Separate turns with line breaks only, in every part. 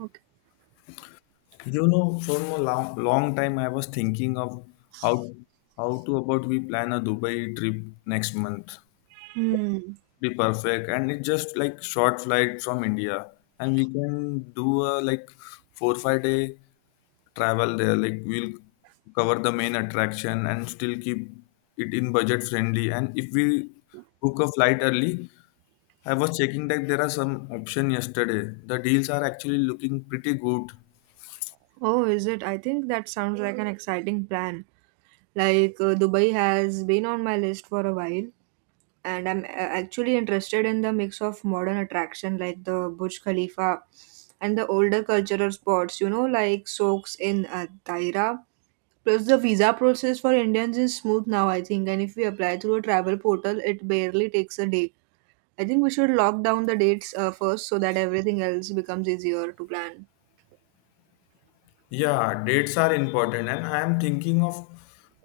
Okay.
For a long, long time I was thinking of how how to about we plan a Dubai trip next month.
Hmm.
Be perfect, and it's just like short flight from India, and we can do a like 4 5 day travel there. Like we'll cover the main attraction and still keep it in budget friendly. And if we book a flight early, I was checking that there are some option yesterday. The deals are actually looking pretty good.
Oh, is it? I think that sounds like an exciting plan. Like Dubai has been on my list for a while, and I'm actually interested in the mix of modern attraction like the Burj Khalifa and the older cultural spots. You know, like Soaks in Taira. Plus, the visa process for Indians is smooth now, I think. And if we apply through a travel portal, it barely takes a day. I think we should lock down the dates first so that everything else becomes easier to plan.
Yeah, dates are important, and I am thinking of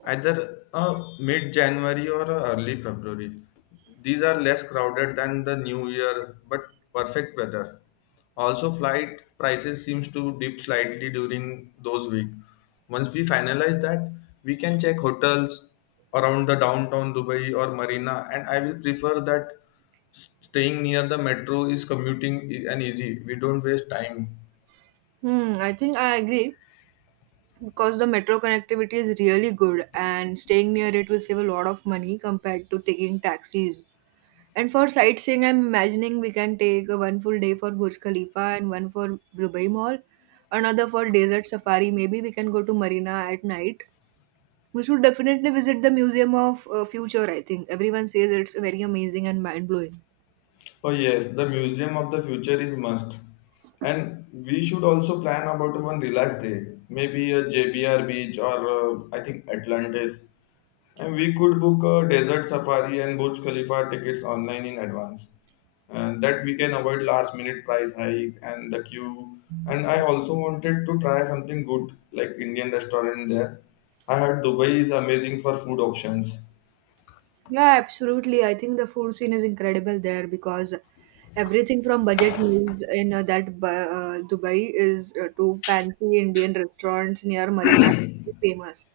either a mid-January or a early February. These are less crowded than the New Year, but perfect weather. Also, flight prices seems to dip slightly during those week. Once we finalize that, we can check hotels around the downtown Dubai or Marina, and I will prefer that staying near the metro is commuting and easy. We don't waste time.
Hmm, I think I agree because the metro connectivity is really good and staying near it will save a lot of money compared to taking taxis. And for sightseeing, I'm imagining we can take a one full day for Burj Khalifa and one for Dubai Mall, another for desert safari. Maybe we can go to Marina at night. We should definitely visit the Museum of Future, I think. Everyone says it's very amazing and mind blowing.
Oh yes, the museum of the future is must. And we should also plan about one relaxed day, maybe a JBR beach or I think Atlantis. And we could book a desert safari and Burj Khalifa tickets online in advance. And that we can avoid last minute price hike and the queue. And I also wanted to try something good like Indian restaurant there. I heard Dubai is amazing for food options.
Yeah, absolutely. I think the food scene is incredible there because everything from budget meals in Dubai is to fancy Indian restaurants near Marina is famous.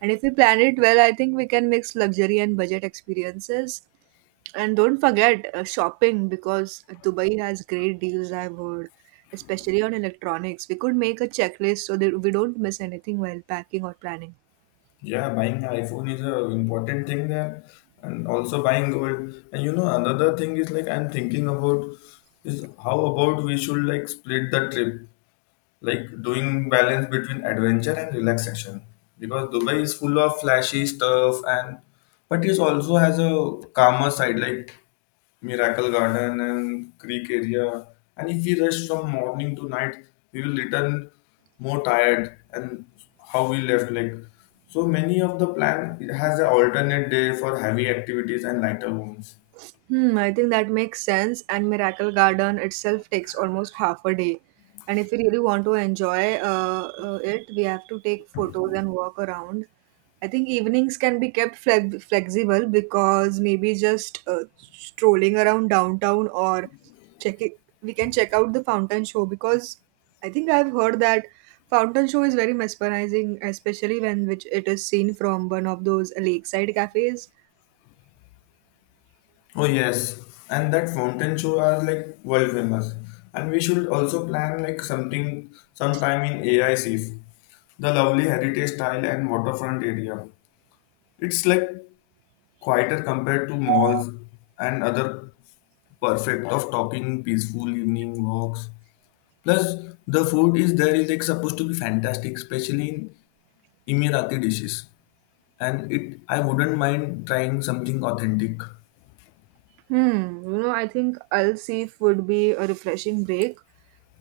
And if we plan it well, I think we can mix luxury and budget experiences. And don't forget shopping because Dubai has great deals, I've heard, especially on electronics. We could make a checklist so that we don't miss anything while packing or planning.
Yeah, buying iPhone is a important thing there, and also buying gold. And you know, another thing is like I'm thinking about is how about we should like split the trip like doing balance between adventure and relaxation because Dubai is full of flashy stuff and but it also has a calmer side like miracle garden and creek area, and if we rush from morning to night we will return more tired and how we left like so many of the plan it has an alternate day for heavy activities and lighter ones.
Hmm, I think that makes sense. And Miracle Garden itself takes almost half a day. And if we really want to enjoy it, we have to take photos and walk around. I think evenings can be kept flexible because maybe just strolling around downtown or checking, we can check out the fountain show because I think I've heard that fountain show is very mesmerizing, especially when which it is seen from one of those lakeside cafes.
Oh yes, and that fountain show are like world famous, and we should also plan like something sometime in AICF, the lovely heritage style and waterfront area. It's like quieter compared to malls and other perfect of talking peaceful evening walks. Plus, the food is there is like supposed to be fantastic, especially in Emirati dishes, and it I wouldn't mind trying something authentic.
Hmm, you know, I think Al Seef would be a refreshing break.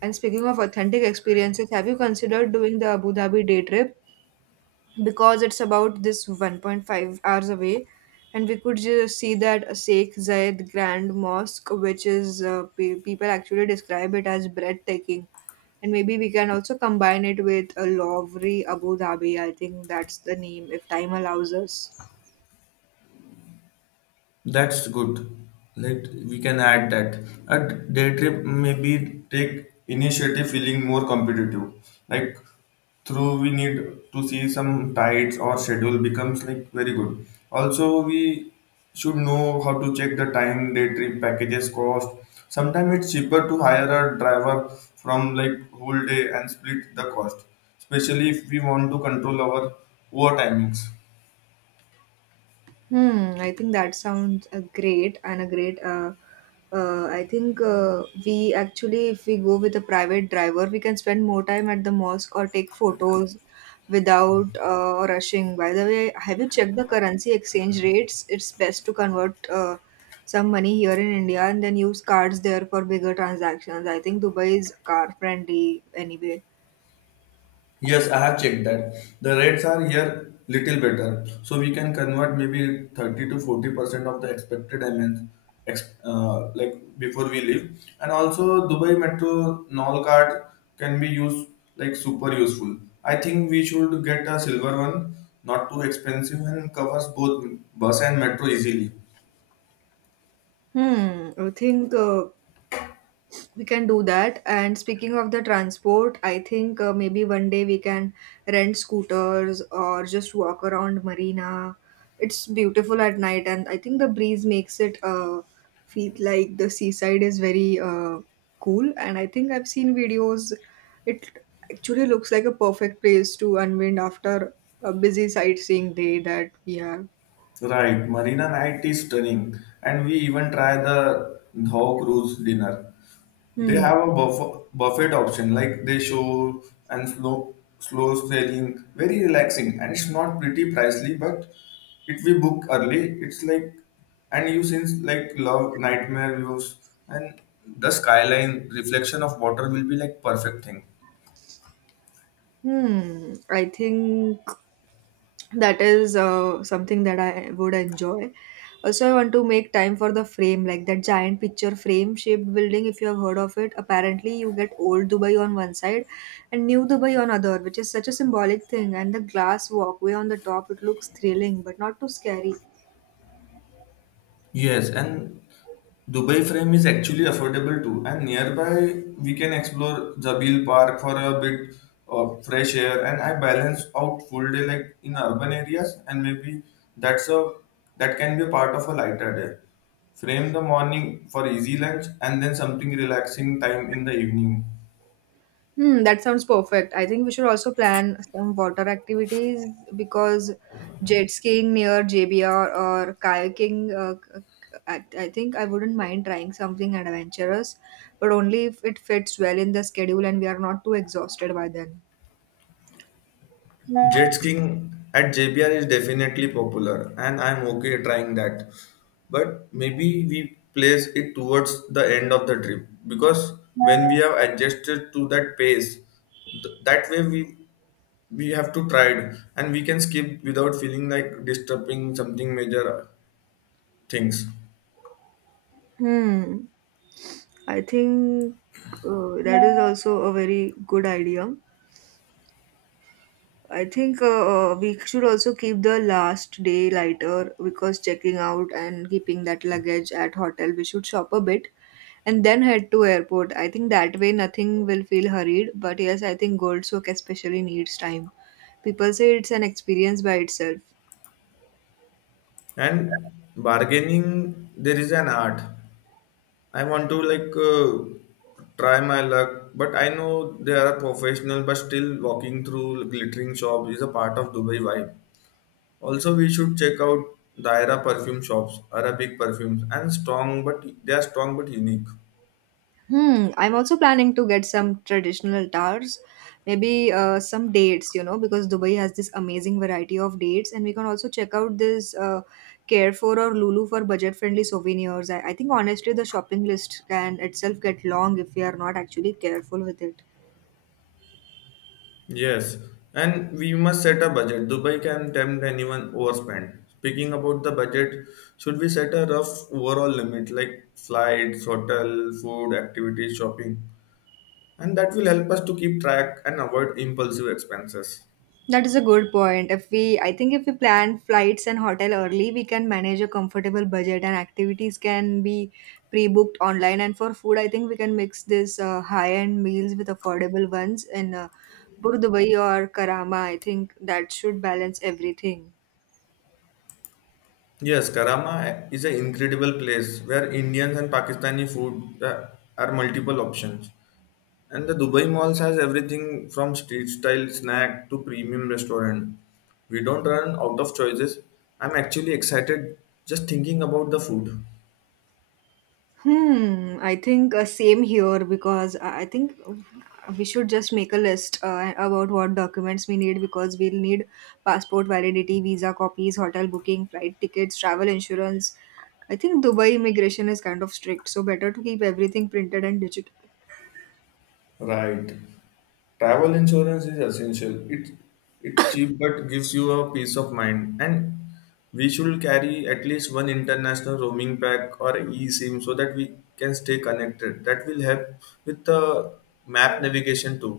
And speaking of authentic experiences, have you considered doing the Abu Dhabi day trip? Because it's about this 1.5 hours away, and we could just see that Sheikh Zayed Grand Mosque, which is people actually describe it as breathtaking. And maybe we can also combine it with a Lowry Abu Dhabi. I think that's the name if time allows us.
That's good. Let we can add that. At day trip, maybe take initiative feeling more competitive. Like through we need to see some tides or schedule becomes like very good. Also we should know how to check the time, day trip packages cost. Sometimes it's cheaper to hire a driver from like whole day and split the cost. Especially if we want to control our over timings.
Hmm, I think that sounds a great and a great. I think we actually, if we go with a private driver, we can spend more time at the mosque or take photos without rushing. By the way, have you checked the currency exchange rates? It's best to convert some money here in India and then use cards there for bigger transactions. I think Dubai is car friendly anyway.
Yes, I have checked that. The rates are here little better, so we can convert maybe 30 to 40% of the expected MNs like before we leave. And also Dubai Metro Nol card can be used like super useful. I think we should get a silver one, not too expensive and covers both bus and metro easily.
Hmm, I think we can do that. And speaking of the transport, I think maybe one day we can rent scooters or just walk around Marina. It's beautiful at night, and I think the breeze makes it feel like the seaside is very cool. And I think I've seen videos. It actually looks like a perfect place to unwind after a busy sightseeing day that we have.
Right, Marina Night is stunning, and we even try the Dhaw Cruise dinner. They
Hmm.
have a buffet option, like they show and slow selling, very relaxing, and it's not pretty pricely. But if we book early, it's like and you since like love nightmare views and the skyline reflection of water will be like perfect thing.
Hmm. I think that is something that I would enjoy. Also, I want to make time for the Frame, like that giant picture frame shaped building, if you have heard of it. Apparently, you get old Dubai on one side and new Dubai on other, which is such a symbolic thing, and the glass walkway on the top, it looks thrilling but not too scary.
Yes, and Dubai Frame is actually affordable too, and nearby we can explore Jabil Park for a bit of fresh air. And I balance out full day like in urban areas, and maybe that's a that can be a part of a lighter day. Frame the morning for easy lunch, and then something relaxing time in the evening.
Hmm, that sounds perfect. I think we should also plan some water activities because jet skiing near JBR or kayaking, I think I wouldn't mind trying something adventurous, but only if it fits well in the schedule and we are not too exhausted by then.
Jet skiing at JBR is definitely popular, and I'm okay trying that. But maybe we place it towards the end of the trip because when we have adjusted to that pace, that way we have to try it and we can skip without feeling like disturbing something major things.
Hmm, I think that is also a very good idea. I think we should also keep the last day lighter because checking out and keeping that luggage at hotel, we should shop a bit and then head to airport. I think that way nothing will feel hurried. But yes, I think Gold Soak especially needs time. People say it's an experience by itself.
And bargaining, there is an art. I want to like try my luck, but I know they are professional, but still walking through glittering shops is a part of Dubai vibe. Also, we should check out Daira perfume shops, Arabic perfumes, and strong, but they are strong but unique.
Hmm, I'm also planning to get some traditional tars, maybe some dates, you know, because Dubai has this amazing variety of dates, and we can also check out this Carefor or Lulu for budget-friendly souvenirs. I think honestly, the shopping list can itself get long if we are not actually careful with it.
Yes, and we must set a budget. Dubai can tempt anyone overspend. Speaking about the budget, should we set a rough overall limit like flights, hotel, food, activities, shopping? And that will help us to keep track and avoid impulsive expenses.
That is a good point. If we, I think if we plan flights and hotel early, we can manage a comfortable budget and activities can be pre-booked online. And for food, I think we can mix this high-end meals with affordable ones in Bur Dubai or Karama. I think that should balance everything.
Yes, Karama is an incredible place where Indian and Pakistani food are multiple options. And the Dubai malls has everything from street style snack to premium restaurant. We don't run out of choices. I'm actually excited just thinking about the food.
Hmm, I think same here because I think we should just make a list about what documents we need because we'll need passport validity, visa copies, hotel booking, flight tickets, travel insurance. I think Dubai immigration is kind of strict, so better to keep everything printed and digital.
Right. Travel insurance is essential. It's cheap but gives you a peace of mind. And we should carry at least one international roaming pack or eSIM so that we can stay connected. That will help with the map navigation too.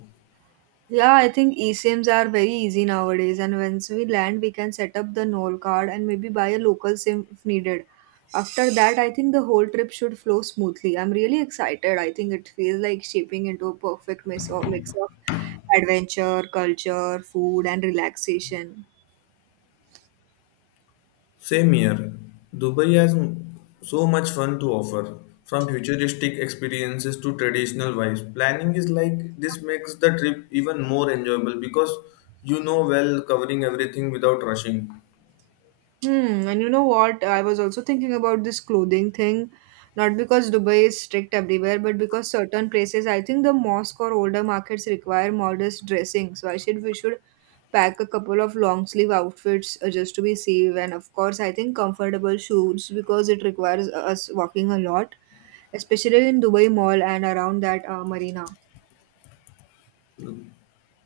Yeah, I think eSIMs are very easy nowadays, and once we land, we can set up the NOL card and maybe buy a local SIM if needed. After that, I think the whole trip should flow smoothly. I'm really excited. I think it feels like shaping into a perfect mix of adventure, culture, food, and relaxation.
Same here, Dubai has so much fun to offer, from futuristic experiences to traditional vibes. Planning is like this makes the trip even more enjoyable because you know well covering everything without rushing.
Hmm, and you know what? I was also thinking about this clothing thing, not because Dubai is strict everywhere, but because certain places, I think the mosque or older markets require modest dressing. So I should we should pack a couple of long sleeve outfits just to be safe, and of course, I think comfortable shoes because it requires us walking a lot, especially in Dubai Mall and around that marina.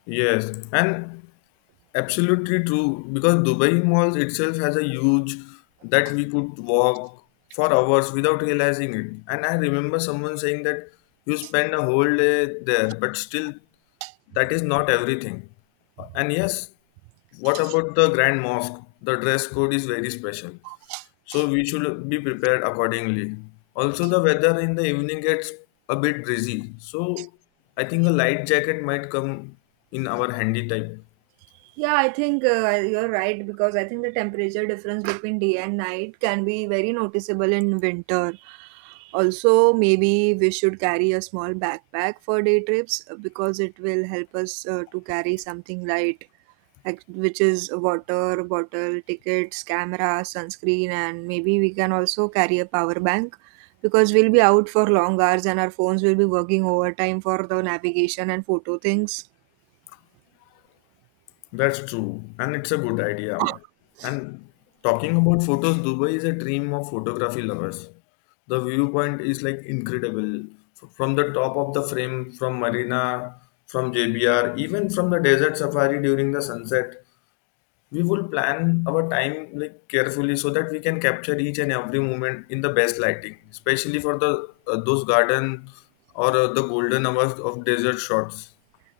Yes, and absolutely true because Dubai malls itself has a huge that we could walk for hours without realizing it. And I remember someone saying that you spend a whole day there, but still that is not everything. And yes, what about the Grand Mosque? The dress code is very special so we should be prepared accordingly. Also, the weather in the evening gets a bit breezy, so I think a light jacket might come in our handy type.
Yeah, I think you're right because I think the temperature difference between day and night can be very noticeable in winter. Also, maybe we should carry a small backpack for day trips because it will help us to carry something light, like- which is water, bottle, tickets, camera, sunscreen, and maybe we can also carry a power bank because we'll be out for long hours and our phones will be working overtime for the navigation and photo things.
That's true, and it's a good idea. And talking about photos, Dubai is a dream of photography lovers. The viewpoint is like incredible from the top of the frame, from marina, from JBR, even from the desert safari during the sunset. We will plan our time like carefully so that we can capture each and every moment in the best lighting especially for the those garden or the golden hours of desert shots.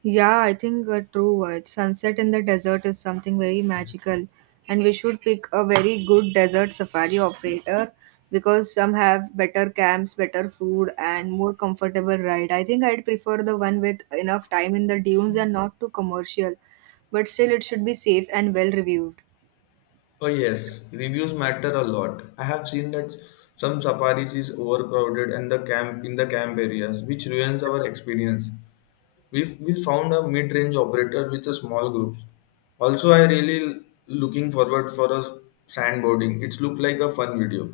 Yeah, I think a true word. Sunset in the desert is something very magical, and we should pick a very good desert safari operator because some have better camps, better food, and more comfortable ride. I think I'd prefer the one with enough time in the dunes and not too commercial, but still it should be safe and well reviewed.
Oh yes, reviews matter a lot. I have seen that some safaris is overcrowded and the camp in the camp areas, which ruins our experience. We found a mid-range operator with a small group. Also, I really looking forward for a sandboarding. It's look like a fun video.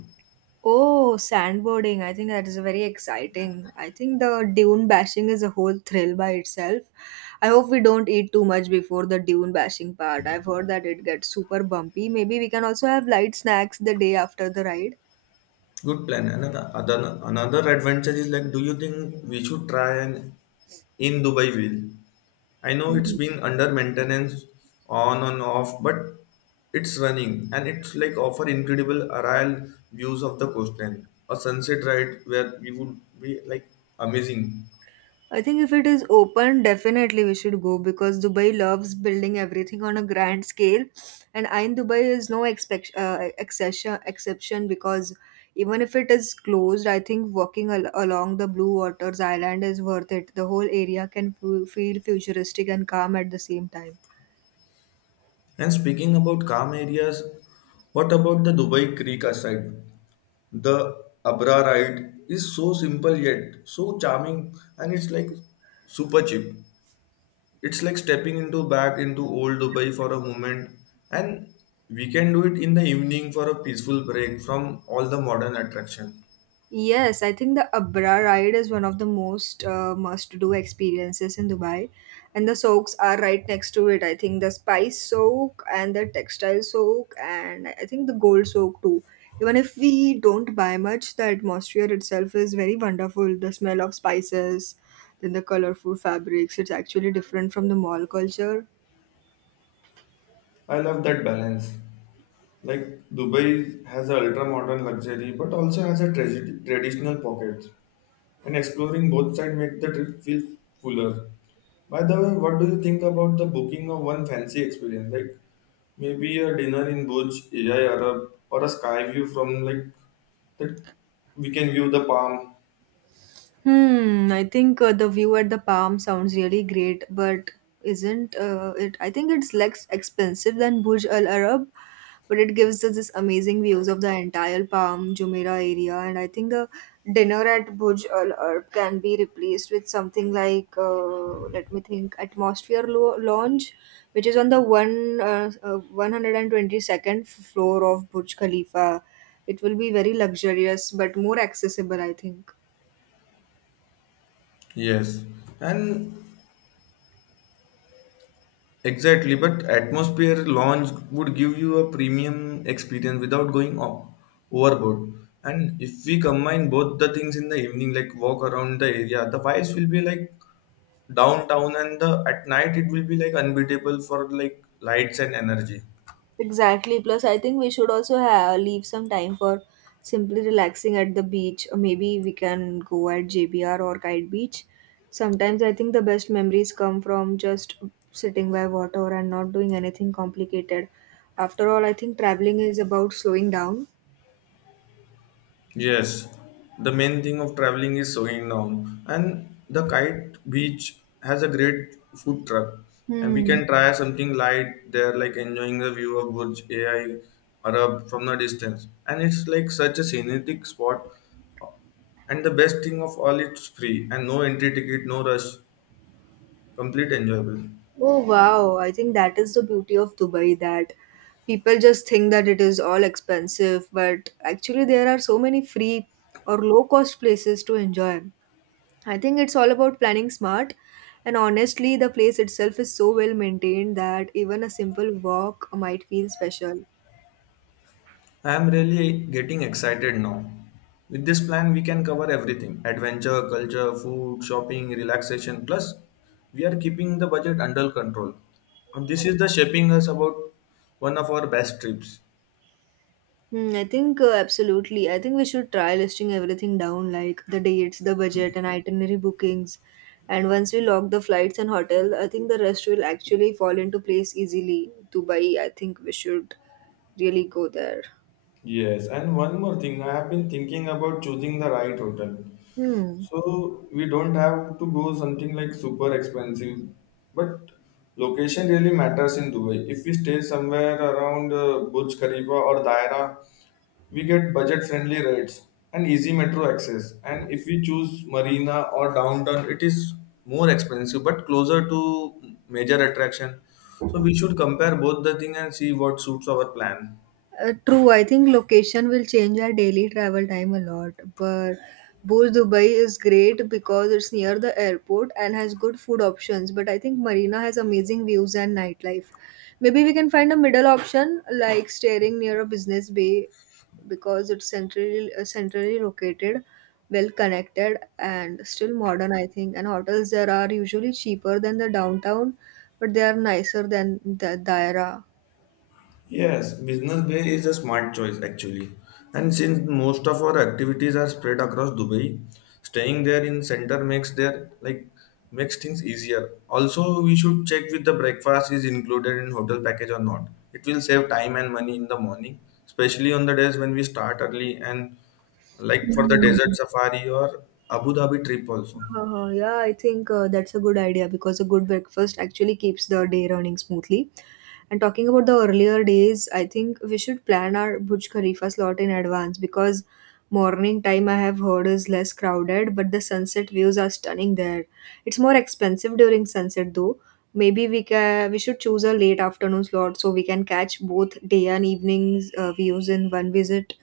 Oh, sandboarding. I think that is very exciting. I think the dune bashing is a whole thrill by itself. I hope we don't eat too much before the dune bashing part. I've heard that it gets super bumpy. Maybe we can also have light snacks the day after the ride.
Good plan. Another advantage is like, do you think we should try an in Dubai wheel? I know it's been under maintenance, on and off, but it's running and it's like offer incredible aerial views of the coastline. A sunset ride where we would be like amazing.
I think if it is open, definitely we should go because Dubai loves building everything on a grand scale, and Ain Dubai is no exception. Exception because even if it is closed, I think walking along the Blue Waters Island is worth it. The whole area can feel futuristic and calm at the same time.
And speaking about calm areas, what about the Dubai Creek aside? The Abra ride is so simple yet so charming, and it's like super cheap. It's like stepping into back into old Dubai for a moment, and we can do it in the evening for a peaceful break from all the modern attraction.
Yes, I think the Abra ride is one of the most must-do experiences in Dubai, and the soaks are right next to it. I think the spice soak and the textile soak, and I think the gold soak too. Even if we don't buy much, the atmosphere itself is very wonderful. The smell of spices, then the colorful fabrics. It's actually different from the mall culture.
I love that balance. Like Dubai has a ultra modern luxury, but also has a tragedy, traditional pockets, and exploring both sides make the trip feel fuller. By the way, what do you think about the booking of one fancy experience? Like maybe a dinner in Burj Al Arab or a sky view from like the we can view the palm.
Hmm, I think the view at the Palm sounds really great, but isn't it? I think it's less expensive than Burj Al Arab, but it gives us this amazing views of the entire Palm Jumeirah area. And I think the dinner at Burj Al Arab can be replaced with something like, let me think, Atmosphere Lounge, which is on the one 122nd floor of Burj Khalifa. It will be very luxurious, but more accessible, I think.
Yes, and exactly. But atmosphere launch would give you a premium experience without going overboard. And if we combine both the things in the evening, like walk around the area, the vibes will be like downtown, and the at night it will be like unbeatable for like lights and energy.
Exactly. Plus, I think we should also have, leave some time for simply relaxing at the beach. Or maybe we can go at JBR or Kite Beach. Sometimes I think the best memories come from just sitting by water and not doing anything complicated. After all, I think traveling is about slowing down.
Yes, the main thing of traveling is sewing now, and the kite beach has a great food truck, and we
Hmm.
can try something light there, like enjoying the view of Burj AI Arab from the distance, and it's like such a scenic spot. And the best thing of all, it's free and no entry ticket, no rush, complete enjoyable.
Oh, wow. I think that is the beauty of Dubai that people just think that it is all expensive, but actually, there are so many free or low cost places to enjoy. I think it's all about planning smart, and honestly, the place itself is so well maintained that even a simple walk might feel special.
I am really getting excited now. With this plan, we can cover everything adventure, culture, food, shopping, relaxation. Plus, we are keeping the budget under control. And this is the shaping us about one of our best trips.
Hmm, I think absolutely. I think we should try listing everything down like the dates, the budget, and itinerary bookings. And once we lock the flights and hotel, I think the rest will actually fall into place easily. Dubai, I think we should really go there.
Yes, and one more thing, I have been thinking about choosing the right hotel.
Hmm.
So we don't have to go something like super expensive, but location really matters in Dubai. If we stay somewhere around Burj Khalifa or Daira, we get budget friendly rates and easy metro access and if we choose marina or downtown it is more expensive but closer to major attraction so we should compare both the thing and see what suits our plan.
True, I think location will change our daily travel time a lot, but Burj Dubai is great because it's near the airport and has good food options. But I think Marina has amazing views and nightlife. Maybe we can find a middle option like staying near a business bay because it's centrally located, well connected, and still modern. I think and hotels there are usually cheaper than the downtown, but they are nicer than the Daira.
Yes, Business Bay is a smart choice actually. And since most of our activities are spread across Dubai, staying there in center makes their like makes things easier. Also, we should check with the breakfast is included in hotel package or not. It will save time and money in the morning, especially on the days when we start early and like for the desert
Mhm.
safari or Abu Dhabi trip also.
Yeah, I think that's a good idea because a good breakfast actually keeps the day running smoothly. And talking about the earlier days, I think we should plan our Burj Khalifa slot in advance because morning time I have heard is less crowded, but the sunset views are stunning there. It's more expensive during sunset though. Maybe we should choose a late afternoon slot so we can catch both day and evening's views in one visit.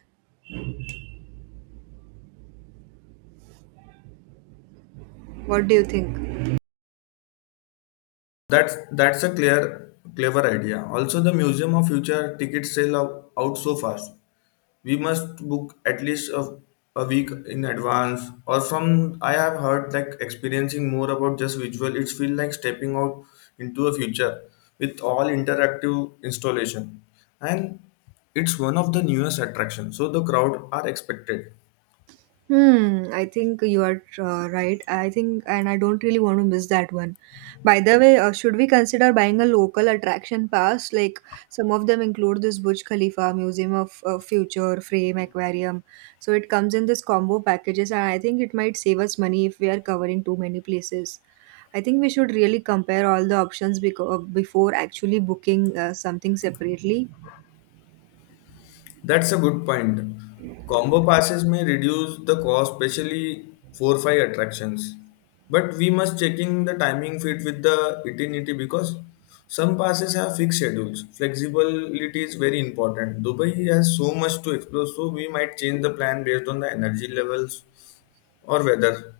What do you think?
That's a clear clever idea. Also, the Museum of Future tickets sell out so fast. We must book at least a week in advance or from I have heard like experiencing more about just visual. It feels like stepping out into a future with all interactive installation, and it's one of the newest attractions, so the crowd are expected.
Hmm, I think you are right. I think, and I don't really want to miss that one. By the way, should we consider buying a local attraction pass? Like some of them include this Burj Khalifa, Museum of Future, Frame, Aquarium. So it comes in this combo packages, and I think it might save us money if we are covering too many places. I think we should really compare all the options before actually booking something separately.
That's a good point. Combo passes may reduce the cost, especially 4-5 attractions. But we must checking the timing fit with the itinerary because some passes have fixed schedules. Flexibility is very important. Dubai has so much to explore, so we might change the plan based on the energy levels or weather.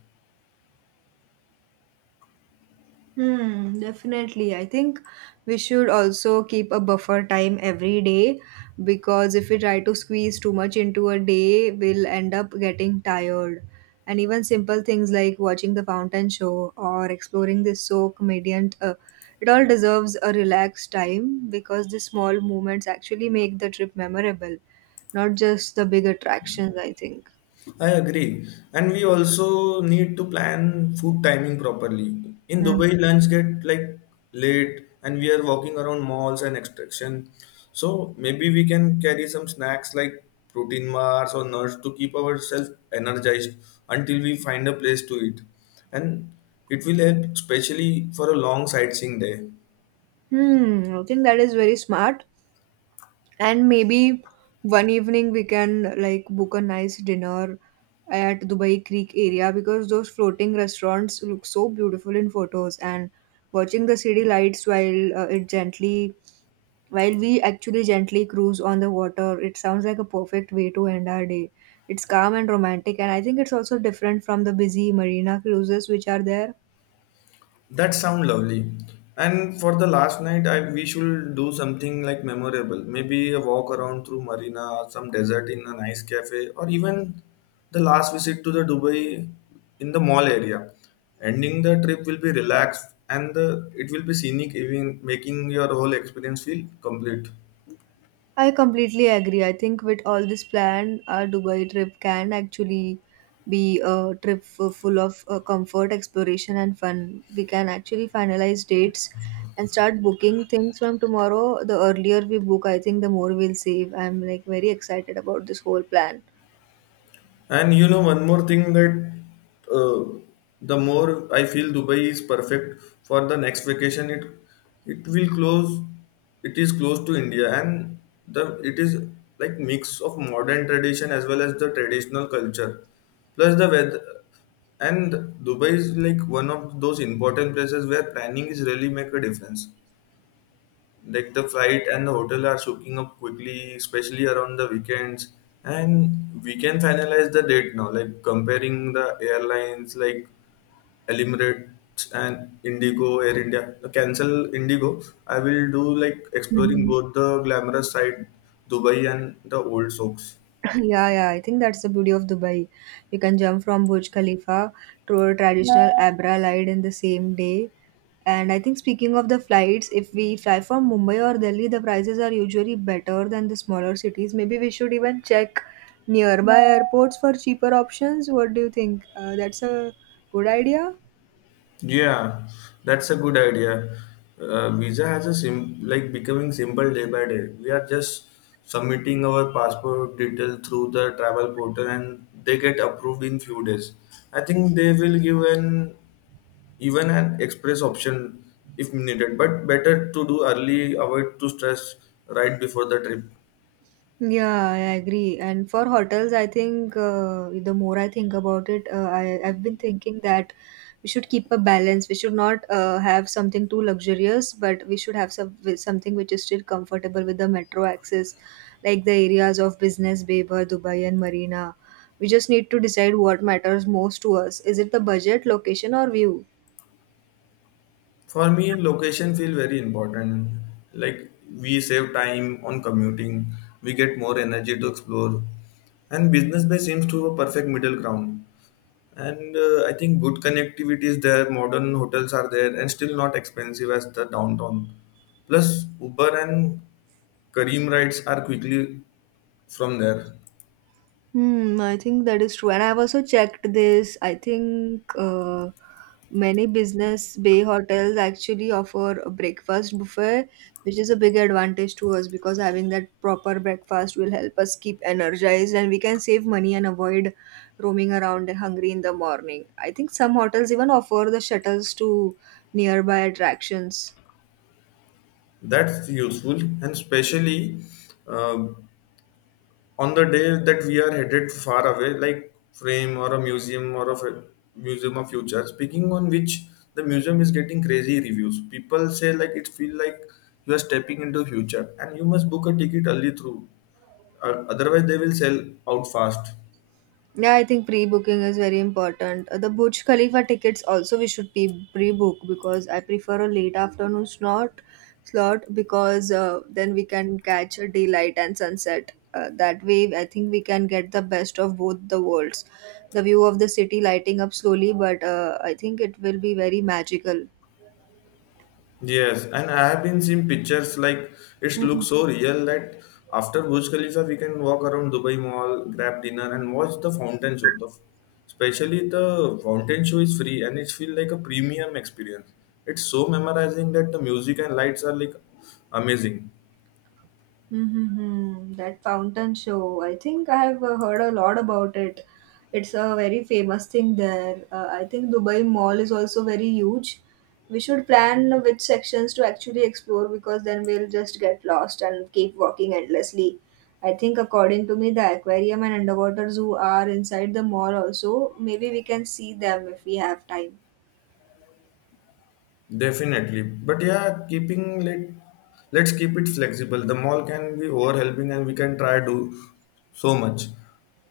Hmm, definitely. I think we should also keep a buffer time every day because if we try to squeeze too much into a day, we'll end up getting tired. And even simple things like watching the fountain show or exploring this so comedian, it all deserves a relaxed time because the small moments actually make the trip memorable, not just the big attractions, I think.
I agree. And we also need to plan food timing properly. In
Hmm.
Dubai, lunch get like late and we are walking around malls and extraction. So maybe we can carry some snacks like protein bars or nuts to keep ourselves energized until we find a place to eat. And it will help especially for a long sightseeing day.
Hmm, I think that is very smart. And maybe one evening we can like book a nice dinner at dubai creek area because those floating restaurants look so beautiful in photos and watching the city lights while we actually gently cruise on the water. It sounds like a perfect way to end our day. It's calm and romantic, and I think it's also different from the busy marina cruises which are there.
That sound lovely. And for the last night, I we should do something like memorable. Maybe a walk around through marina, some desert in a nice cafe, or even the last visit to the Dubai in the mall area. Ending the trip will be relaxed and it will be scenic, even making your whole experience feel complete.
I completely agree. I think with all this plan, our Dubai trip can actually be a trip full of comfort, exploration, and fun. We can actually finalize dates and start booking things from tomorrow. The earlier we book, I think the more we'll save. I'm like very excited about this whole plan.
And you know, one more thing that uh, the more I feel Dubai is perfect for the next vacation, it will close. It is close to India, and the it is like mix of modern tradition as well as the traditional culture, plus the weather. And Dubai is like one of those important places where planning is really make a difference like the flight and the hotel are soaking up quickly, especially around the weekends. And we can finalize the date now, like comparing the airlines like Emirates and Indigo, Air India. Cancel Indigo. I will do like exploring
Mhm.
both the glamorous side, Dubai, and the old soaks.
Yeah, yeah, I think that's the beauty of Dubai. You can jump from Burj Khalifa to a traditional Abra ride in the same day. And I think speaking of the flights, if we fly from Mumbai or Delhi, the prices are usually better than the smaller cities. Maybe we should even check nearby airports for cheaper options. What do you think? That's a good idea.
Yeah, that's a good idea. Visa has a sim like becoming simple day by day. We are just submitting our passport detail through the travel portal and they get approved in few days. I think they will give an even an express option if needed, but better to do early, avoid to stress right before the trip.
Yeah, I agree. And for hotels, I think the more I think about it, I've been thinking that we should keep a balance. We should not have something too luxurious, but we should have some with something which is still comfortable with the metro access, like the areas of Business Bay, Bar, Dubai, and Marina. We just need to decide what matters most to us. Is it the budget, location, or view?
For me, location feel very important. Like we save time on commuting, we get more energy to explore, and business bay seems to a perfect middle ground. And I think good connectivity is there. Modern hotels are there, and still not expensive as the downtown. Plus, Uber and Kareem rides are quickly from there.
Hmm, I think that is true. And I've also checked this. I think many business bay hotels actually offer a breakfast buffet, which is a big advantage to us because having that proper breakfast will help us keep energized and we can save money and avoid roaming around hungry in the morning. I think some hotels even offer the shuttles to nearby attractions.
That's useful, and especially uh, on the day that we are headed far away, like frame or a museum or a museum of future, speaking on which the museum is getting crazy reviews. People say like it feel like you are stepping into future and you must book a ticket early through. Otherwise they will sell out fast.
Yeah, I think pre-booking is very important. The Burj Khalifa tickets also we should pre-book because I prefer a late afternoon slot because then we can catch a daylight and sunset. That way, I think we can get the best of both the worlds. The view of the city lighting up slowly, but I think it will be very magical.
Yes, and I have been seeing pictures like it looks so real that after Burj Khalifa we can walk around Dubai Mall, grab dinner, and watch the fountain show. Especially the fountain show is free and it feels like a premium experience. It's so memorizing that the music and lights are like amazing.
Mm-hmm. That fountain show. I think I have heard a lot about it. It's a very famous thing there. I think Dubai Mall is also very huge. We should plan which sections to actually explore because then we'll just get lost and keep walking endlessly. I think, according to me, the aquarium and underwater zoo are inside the mall also. Maybe we can see them if we have time.
Definitely. But yeah, keeping like let's keep it flexible. The mall can be overhelping and we can try do so much.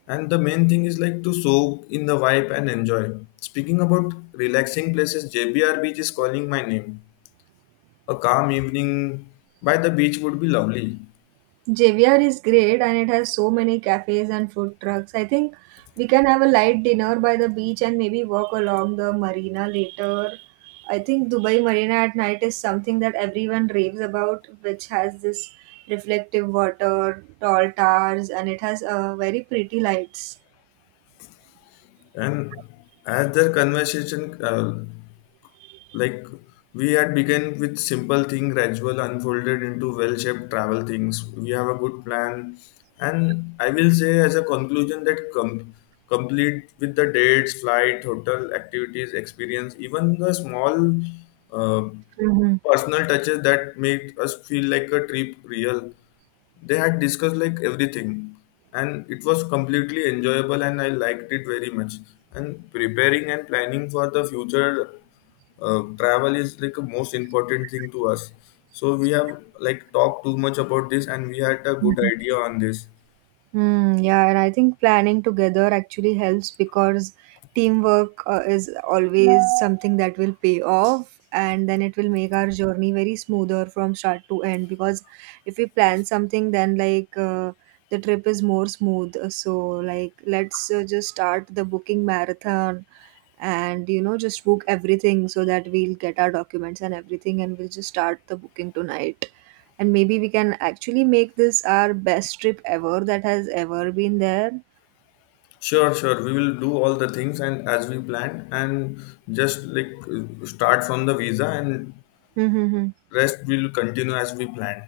And the main thing is like to soak in the vibe and enjoy. Speaking about relaxing places, JBR Beach is calling my name. A calm evening by the beach would be lovely.
JVR is great and it has so many cafes and food trucks. I think we can have a light dinner by the beach and maybe walk along the marina later. I think Dubai Marina at night is something that everyone raves about, which has this reflective water, tall towers, and it has very pretty lights.
And as their conversation like we had begun with simple thing gradual unfolded into well-shaped travel things. We have a good plan, and I will say as a conclusion that complete with the dates, flight, hotel, activities, experience, even the small uh,
Mhm.
personal touches that make us feel like a trip real. They had discussed like everything, and it was completely enjoyable, and I liked it very much. And preparing and planning for the future travel is like a most important thing to us. So we have like talked too much about this, and we had a good idea on this.
Hmm. Yeah, and I think planning together actually helps because teamwork is always something that will pay off, and then it will make our journey very smoother from start to end. Because if we plan something, then the trip is more smooth. So like let's just start the booking marathon, and you know just book everything so that we'll get our documents and everything, and we'll just start the booking tonight and maybe we can actually make this our best trip ever that has ever been there.
Sure, sure. We will do all the things and as we planned, and just like start from the visa, and
Mm-hmm.
rest will continue as we planned.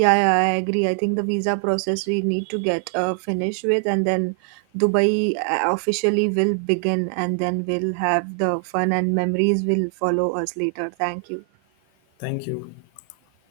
Yeah, yeah, I agree. I think the visa process we need to get finished with, and then Dubai officially will begin, and then we'll have the fun and memories will follow us later. Thank you.
Thank you.